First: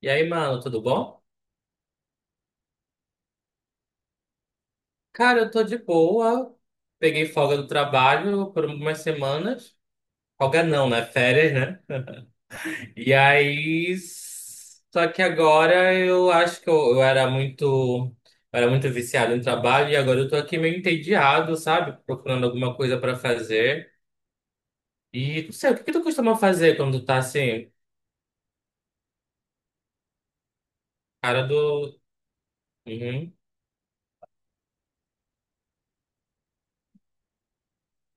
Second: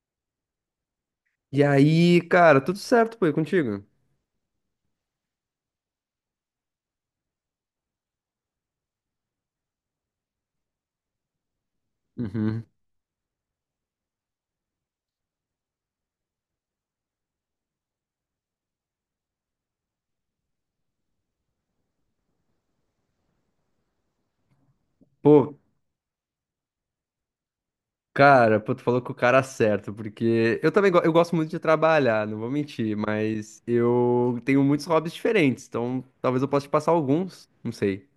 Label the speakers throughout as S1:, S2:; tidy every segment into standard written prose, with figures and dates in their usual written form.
S1: E aí, mano, tudo bom?
S2: E aí, cara, tudo certo, pô, e contigo?
S1: Cara, eu tô de boa. Peguei folga do trabalho por algumas semanas. Folga não, né? Férias, né?
S2: Uhum.
S1: E aí. Só que agora eu acho que eu era muito. Eu era muito viciado em trabalho e agora eu tô aqui meio entediado, sabe? Procurando alguma coisa pra fazer. E não
S2: Pô,
S1: sei, o que que tu costuma fazer quando tu tá assim?
S2: cara, pô, tu falou com o cara certo, porque eu também eu gosto
S1: Cara
S2: muito de
S1: do.
S2: trabalhar, não vou mentir,
S1: Uhum. O
S2: mas eu tenho muitos hobbies diferentes, então talvez eu possa te passar alguns, não sei.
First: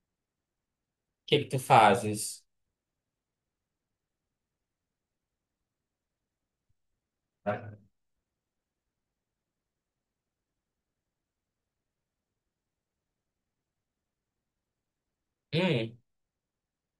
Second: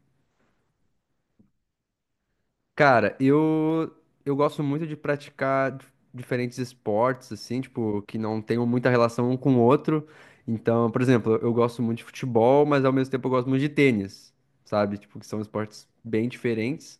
S1: que que tu fazes?
S2: Cara, eu gosto muito de praticar diferentes esportes, assim, tipo, que não tenham muita relação um com o outro. Então, por exemplo, eu gosto muito de futebol, mas ao mesmo tempo eu gosto muito de tênis, sabe? Tipo, que são esportes
S1: Hum,
S2: bem diferentes.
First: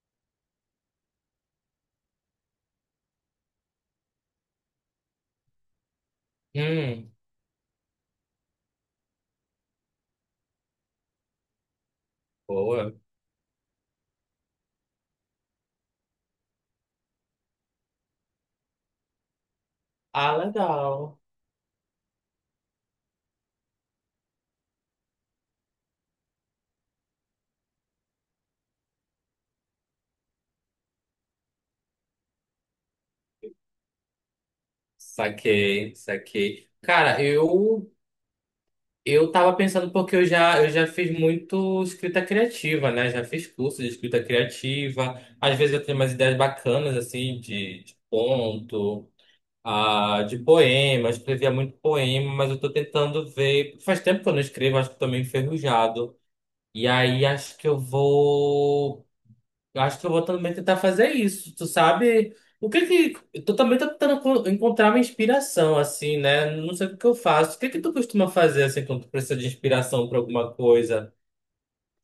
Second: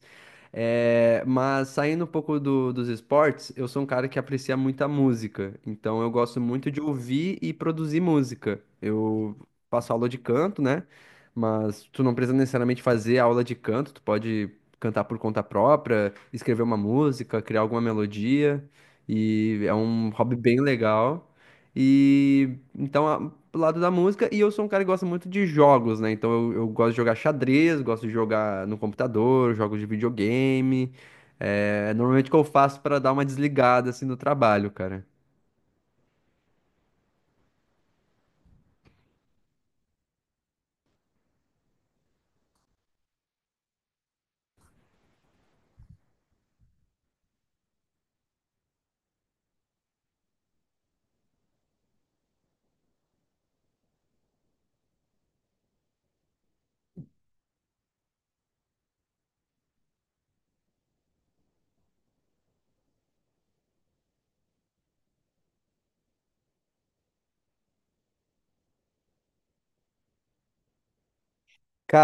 S2: É, mas saindo um pouco dos esportes, eu sou um cara que aprecia muita música. Então eu gosto muito de
S1: hum.
S2: ouvir e produzir música. Eu faço aula de canto, né? Mas tu não precisa necessariamente
S1: Boa.
S2: fazer aula de canto, tu pode cantar por conta própria, escrever uma música, criar alguma melodia. E é um hobby
S1: Ah,
S2: bem
S1: legal.
S2: legal. E então, pro lado da música, e eu sou um cara que gosta muito de jogos, né? Então eu gosto de jogar xadrez, gosto de jogar no computador, jogos de videogame. É, normalmente o que eu faço pra dar uma desligada assim no trabalho, cara.
S1: Saquei, saquei. Cara, eu tava pensando porque eu já fiz muito escrita criativa, né? Já fiz curso de escrita criativa. Às vezes eu tenho umas ideias bacanas assim de conto, de poema. Eu escrevia muito poema, mas eu tô tentando ver. Faz tempo que eu não escrevo, acho que tô meio enferrujado. E aí acho que eu vou também tentar fazer isso. Tu sabe? O que que. Tu também tá tentando encontrar uma inspiração, assim, né? Não sei o que que eu faço. O que que tu costuma fazer, assim, quando tu precisa de inspiração pra alguma coisa?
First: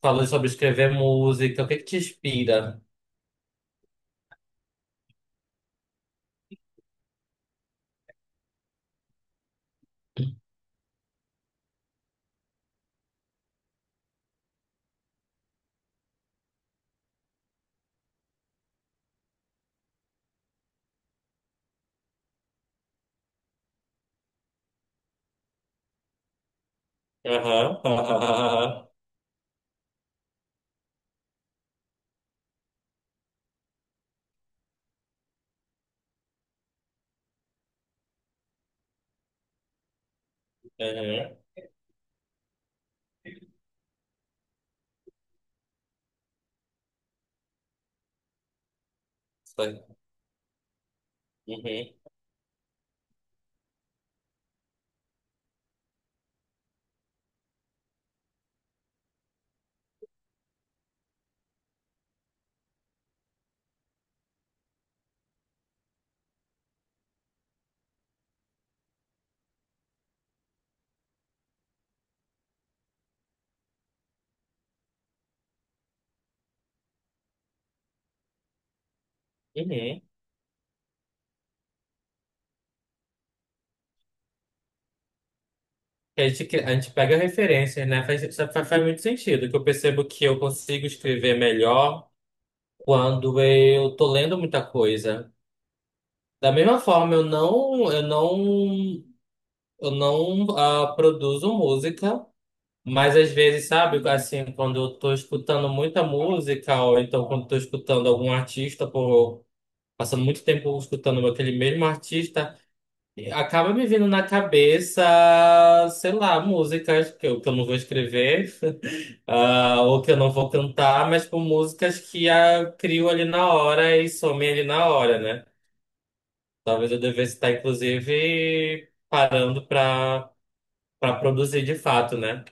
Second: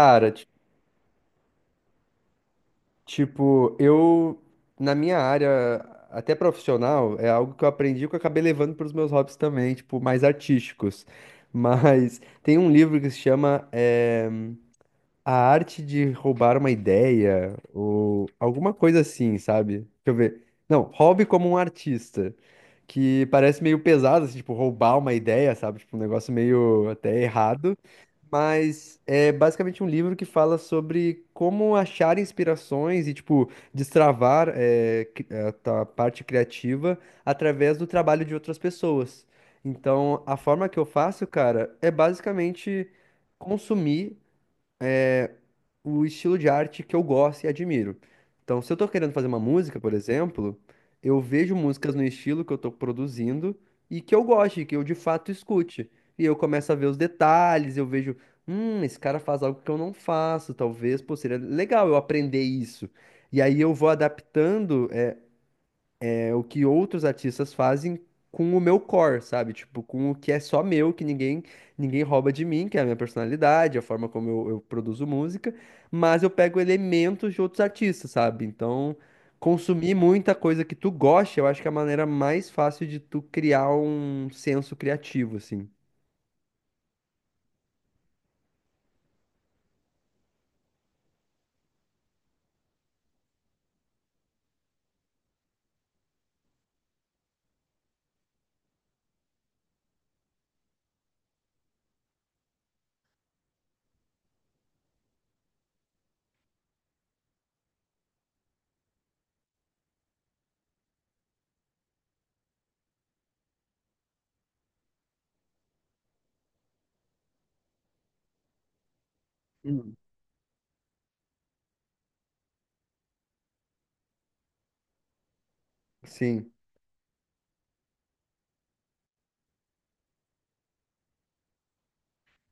S1: Falou sobre escrever música. O que que te inspira?
S2: tipo, eu, na minha área, até profissional, é algo que eu aprendi que eu acabei levando para os meus hobbies também, tipo, mais artísticos. Mas tem um livro que se chama A Arte de Roubar uma Ideia ou alguma coisa assim, sabe? Deixa eu ver. Não, hobby como um artista, que parece meio pesado, assim, tipo, roubar uma ideia, sabe? Tipo, um negócio meio até errado.
S1: Aham. Aham.
S2: Mas é basicamente um livro que fala sobre como achar inspirações e, tipo, destravar é, a tua parte criativa através do trabalho de outras pessoas. Então, a forma que eu faço,
S1: Aham.
S2: cara, é basicamente consumir o estilo de arte que eu gosto e admiro. Então, se eu tô querendo fazer uma música,
S1: Sei.
S2: por exemplo, eu vejo
S1: Uhum.
S2: músicas no estilo que eu tô produzindo e que eu goste, que eu de fato escute. E eu começo a ver os detalhes, eu vejo, esse cara faz algo que eu não faço, talvez, pô, seria legal eu aprender isso. E aí eu vou adaptando, é o que outros artistas fazem com o meu core, sabe? Tipo, com o que é só meu, que ninguém rouba de mim, que é a minha personalidade, a forma como eu produzo música, mas eu pego elementos de outros artistas, sabe? Então, consumir
S1: Uhum.
S2: muita coisa que tu gosta, eu acho que é a maneira mais fácil de tu criar um senso criativo, assim.
S1: A gente, a gente pega referências, né? Faz, isso faz, faz muito sentido, que eu percebo que eu consigo escrever melhor quando eu tô lendo muita coisa. Da mesma forma, eu não produzo música, mas às vezes, sabe, assim, quando eu tô escutando muita música, ou então quando eu tô escutando algum artista, por, passando muito tempo escutando aquele mesmo artista, acaba me vindo na cabeça, sei lá, músicas que eu não vou escrever,
S2: Hum.
S1: ou que eu não vou cantar, mas por músicas que crio ali na hora e somem ali na hora, né?
S2: Sim.
S1: Talvez eu devesse estar, inclusive, parando pra, pra produzir de fato, né?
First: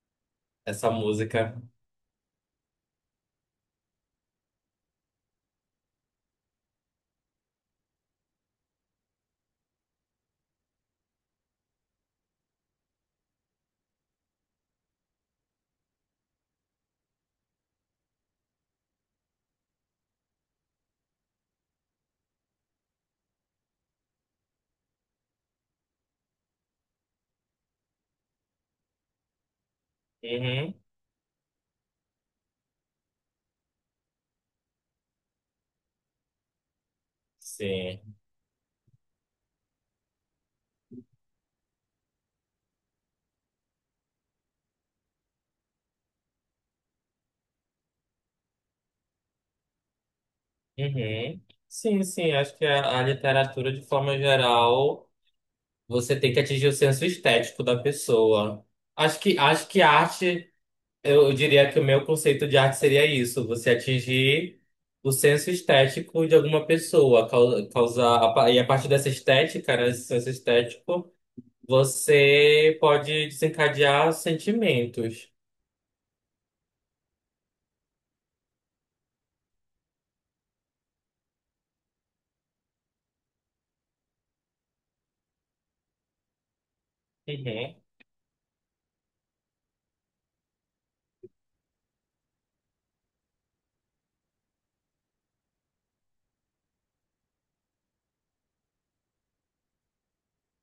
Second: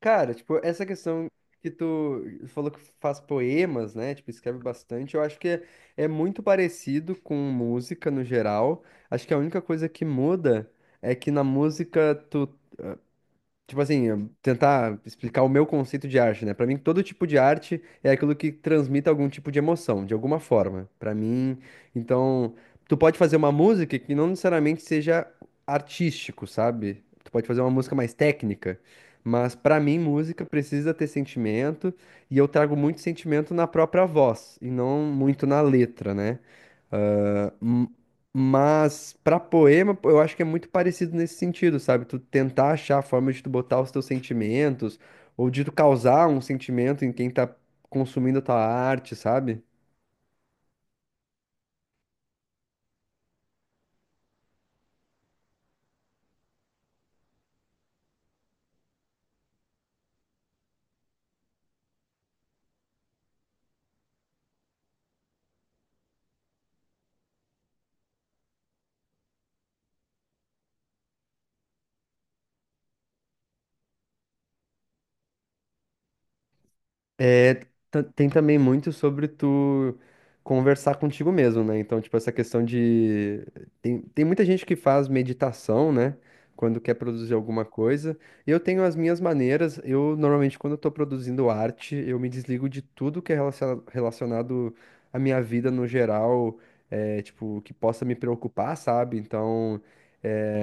S2: Cara, tipo, essa
S1: Essa
S2: questão
S1: música.
S2: que tu falou que faz poemas, né? Tipo, escreve bastante. Eu acho que é, é muito parecido com música no geral. Acho que a única coisa que muda é que na música tu tipo assim, eu tentar explicar o meu conceito de arte, né? Pra mim, todo tipo de arte é aquilo que transmite algum tipo de emoção, de alguma forma. Pra mim, então, tu pode fazer uma música que não necessariamente seja artístico, sabe? Tu pode fazer uma música mais técnica, mas pra mim, música
S1: Uhum.
S2: precisa ter sentimento, e eu trago muito sentimento na própria voz, e não muito na letra, né? Ah, M-
S1: Sim.
S2: Mas pra poema, pô, eu acho que é muito parecido nesse sentido, sabe? Tu tentar achar a forma de tu botar os teus sentimentos ou de tu causar um sentimento em quem tá consumindo a tua arte, sabe?
S1: Uhum. Sim, sim. Acho que a literatura, de forma geral, você tem que atingir o senso estético da pessoa. Acho que a arte, eu diria que o meu conceito de arte seria isso: você atingir o senso estético de alguma pessoa, causar, e a partir dessa estética, né, esse senso estético. Você pode desencadear sentimentos.
S2: É, tem também muito sobre tu conversar contigo mesmo, né? Então, tipo, essa questão de. Tem muita gente que faz meditação, né? Quando quer produzir alguma
S1: Uhum.
S2: coisa. Eu tenho as minhas maneiras. Eu, normalmente, quando eu tô produzindo arte, eu me desligo de tudo que é relacionado à minha vida no geral, é, tipo, que possa me preocupar, sabe? Então.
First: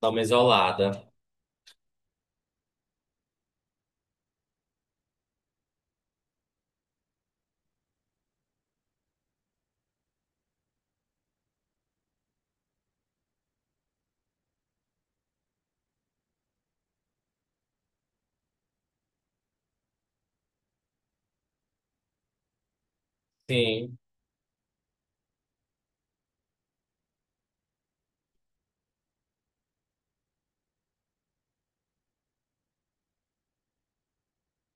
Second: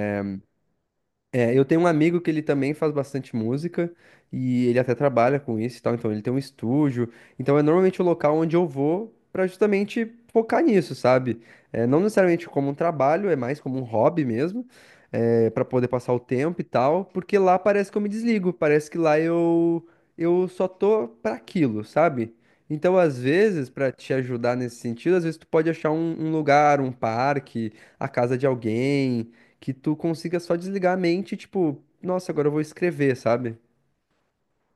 S1: Dá uma isolada.
S2: é, eu tenho um amigo que ele também faz bastante música e ele até trabalha com isso e tal, então ele tem um estúdio. Então é normalmente o local onde eu vou pra justamente focar nisso, sabe? É, não necessariamente como um trabalho, é mais como um hobby mesmo, é, para poder passar o tempo e tal, porque lá parece que eu me desligo, parece que lá eu só tô pra aquilo, sabe? Então, às vezes, pra
S1: Sim.
S2: te ajudar nesse sentido, às vezes tu pode achar um lugar, um parque, a casa de alguém que tu consiga só desligar a mente, e, tipo, nossa, agora eu vou escrever, sabe?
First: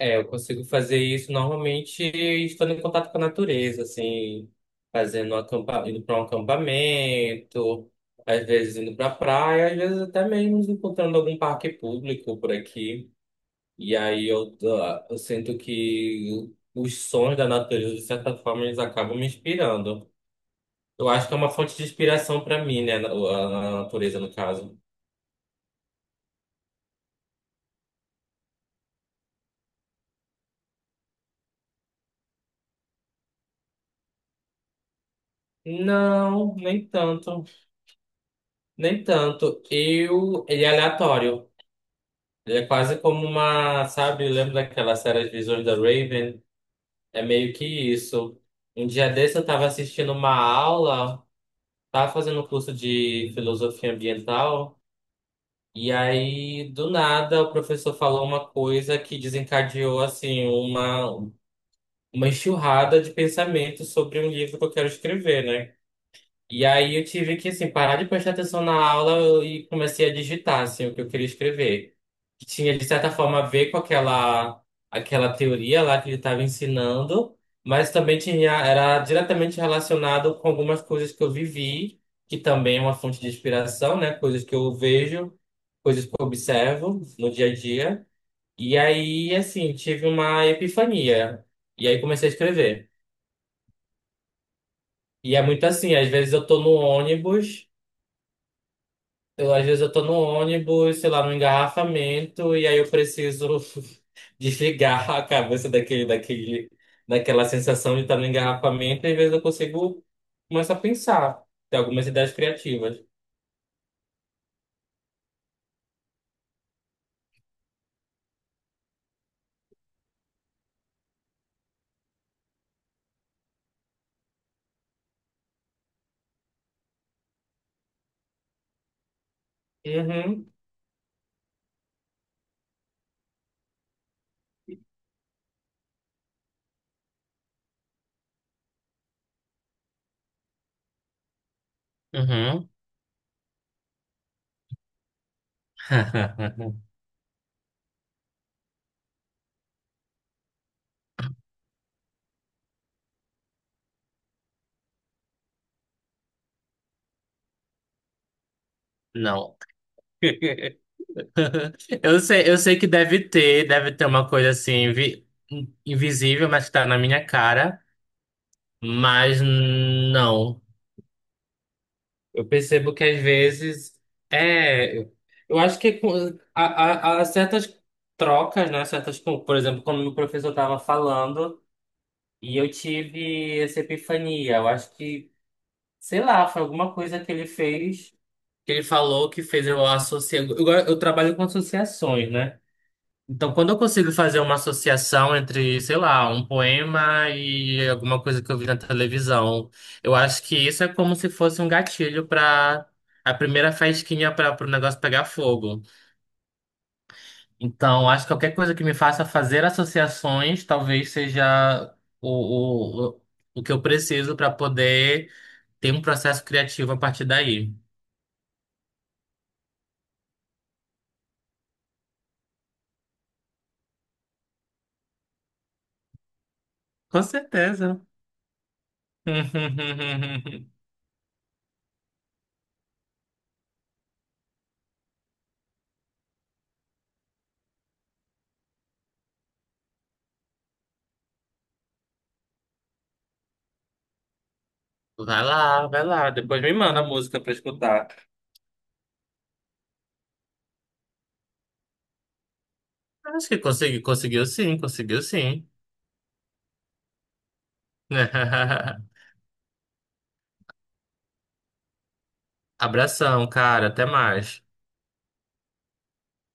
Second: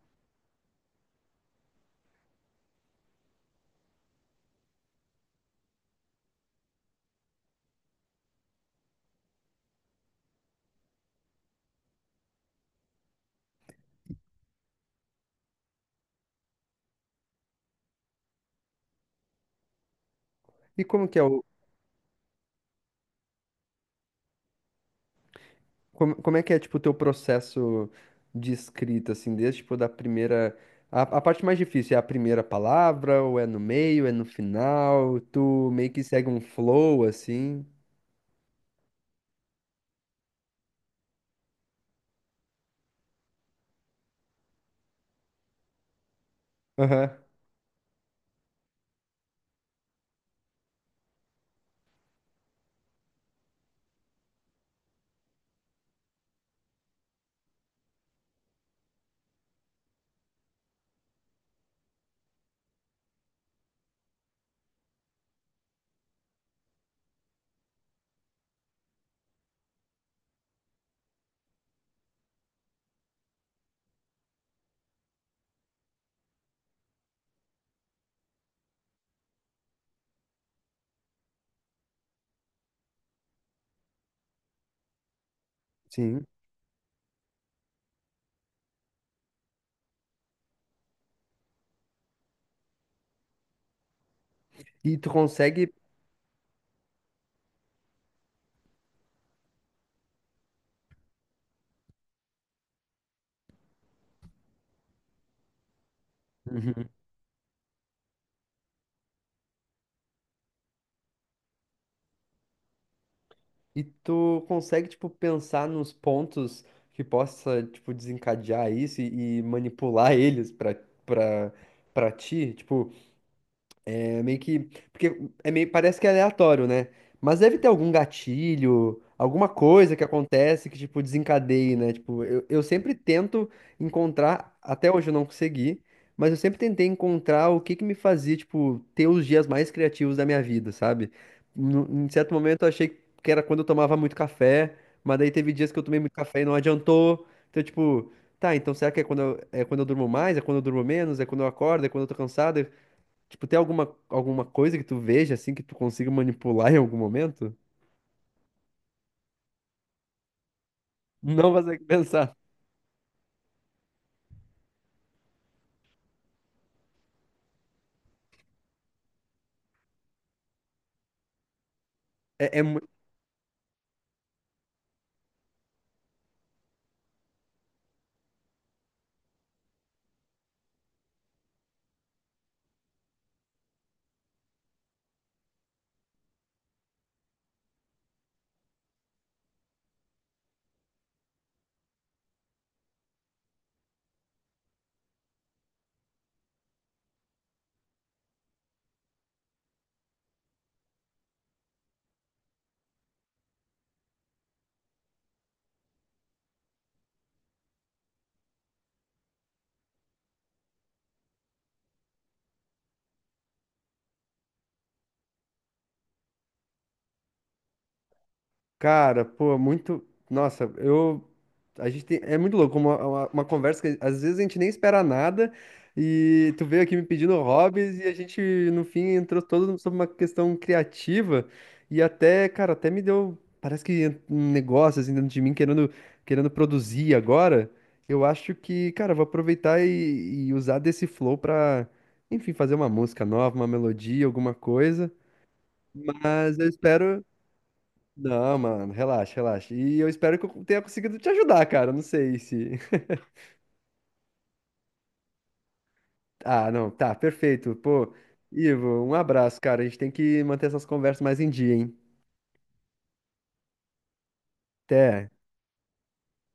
S1: É, eu consigo fazer isso normalmente estando em contato com a natureza, assim, fazendo um indo para um acampamento, às vezes indo para praia, às vezes até mesmo encontrando algum parque público por aqui. E aí eu sinto que os sons da natureza, de certa forma, eles acabam me inspirando.
S2: E como
S1: Eu
S2: que é
S1: acho
S2: o
S1: que é uma fonte de inspiração pra mim, né? A natureza, no caso.
S2: como, como é que é tipo o teu processo de escrita assim, desde tipo da primeira a parte mais difícil é a primeira palavra ou é no meio, é no final, tu meio que segue um
S1: Não, nem
S2: flow
S1: tanto.
S2: assim.
S1: Nem tanto. Eu. Ele é aleatório. Ele é quase como uma. Sabe, lembra daquela série As Visões da Raven?
S2: Aham.
S1: É meio que isso. Um dia desse eu tava assistindo uma aula, tava fazendo um curso de filosofia ambiental, e aí, do nada, o professor falou uma coisa que desencadeou, assim, uma enxurrada de pensamentos sobre um livro que eu quero escrever, né? E aí eu tive que, assim, parar de prestar atenção na aula e comecei a digitar, assim, o que eu queria escrever. Que tinha, de certa forma, a ver com aquela teoria lá que ele estava ensinando, mas também tinha, era diretamente relacionado com algumas coisas que eu vivi, que também é uma fonte de inspiração, né? Coisas que eu vejo, coisas que
S2: Sim.
S1: eu observo no dia a dia. E aí, assim, tive uma epifania. E aí comecei a escrever.
S2: E tu
S1: E é muito
S2: consegue
S1: assim, às vezes eu tô no ônibus... às vezes eu tô no ônibus, sei lá, no engarrafamento, e aí eu preciso desligar a cabeça daquela sensação de estar no engarrafamento, e às vezes eu consigo começar a pensar, ter algumas ideias criativas.
S2: e tu consegue tipo pensar nos pontos que possa tipo desencadear isso e manipular eles pra para para ti, tipo É meio que. Porque é meio, parece que é aleatório, né? Mas deve ter algum gatilho, alguma coisa que
S1: Uhum.
S2: acontece que, tipo, desencadeie, né? Tipo, eu sempre tento encontrar, até hoje eu não consegui, mas eu sempre tentei encontrar o que que me fazia, tipo, ter os dias mais criativos da minha vida, sabe? Em certo momento eu
S1: Uhum.
S2: achei que era quando eu tomava muito café, mas daí teve dias que eu tomei muito café e não adiantou. Então, tipo, tá, então será que é quando eu durmo mais? É quando eu durmo menos? É quando eu acordo? É quando eu tô cansado? Tipo, tem alguma, alguma coisa que tu veja assim que tu consiga manipular em algum momento?
S1: Não.
S2: Não vai consegue pensar.
S1: Eu sei que deve ter uma coisa assim invisível, mas que tá na minha cara, mas não. Eu
S2: É, é, mu-
S1: percebo que às vezes é. Eu acho que há, há certas trocas, né? Certas, por exemplo, como o professor estava falando, e eu tive essa epifania. Eu acho que, sei lá, foi alguma coisa que ele fez, que ele falou que fez eu associar. Eu trabalho com associações, né? Então, quando eu consigo fazer uma associação entre, sei lá, um poema e alguma coisa que eu vi na televisão, eu acho que isso é como se fosse um gatilho para a primeira faísquinha para o negócio pegar fogo. Então, acho que qualquer coisa que me faça fazer associações talvez seja o que eu preciso para poder ter um processo criativo a partir daí.
S2: Cara, pô, é muito. Nossa, eu. A gente tem... É muito louco, uma conversa que às vezes a gente nem espera nada e tu veio aqui me
S1: Com
S2: pedindo hobbies
S1: certeza.
S2: e a gente, no fim, entrou todo sobre uma questão criativa e até, cara, até me deu. Parece que um negócio assim dentro de mim querendo, querendo produzir agora. Eu acho que, cara, eu vou aproveitar e usar desse flow pra, enfim, fazer uma música nova, uma melodia, alguma coisa.
S1: Vai lá, vai lá.
S2: Mas
S1: Depois
S2: eu
S1: me manda a
S2: espero.
S1: música para escutar.
S2: Não, mano, relaxa, relaxa. E eu espero que eu tenha conseguido te ajudar, cara. Não sei se.
S1: Acho que consegui, conseguiu sim, conseguiu sim.
S2: Ah, não, tá, perfeito. Pô, Ivo, um abraço, cara. A gente tem que manter essas conversas mais em dia, hein?
S1: Abração, cara, até mais.
S2: Até.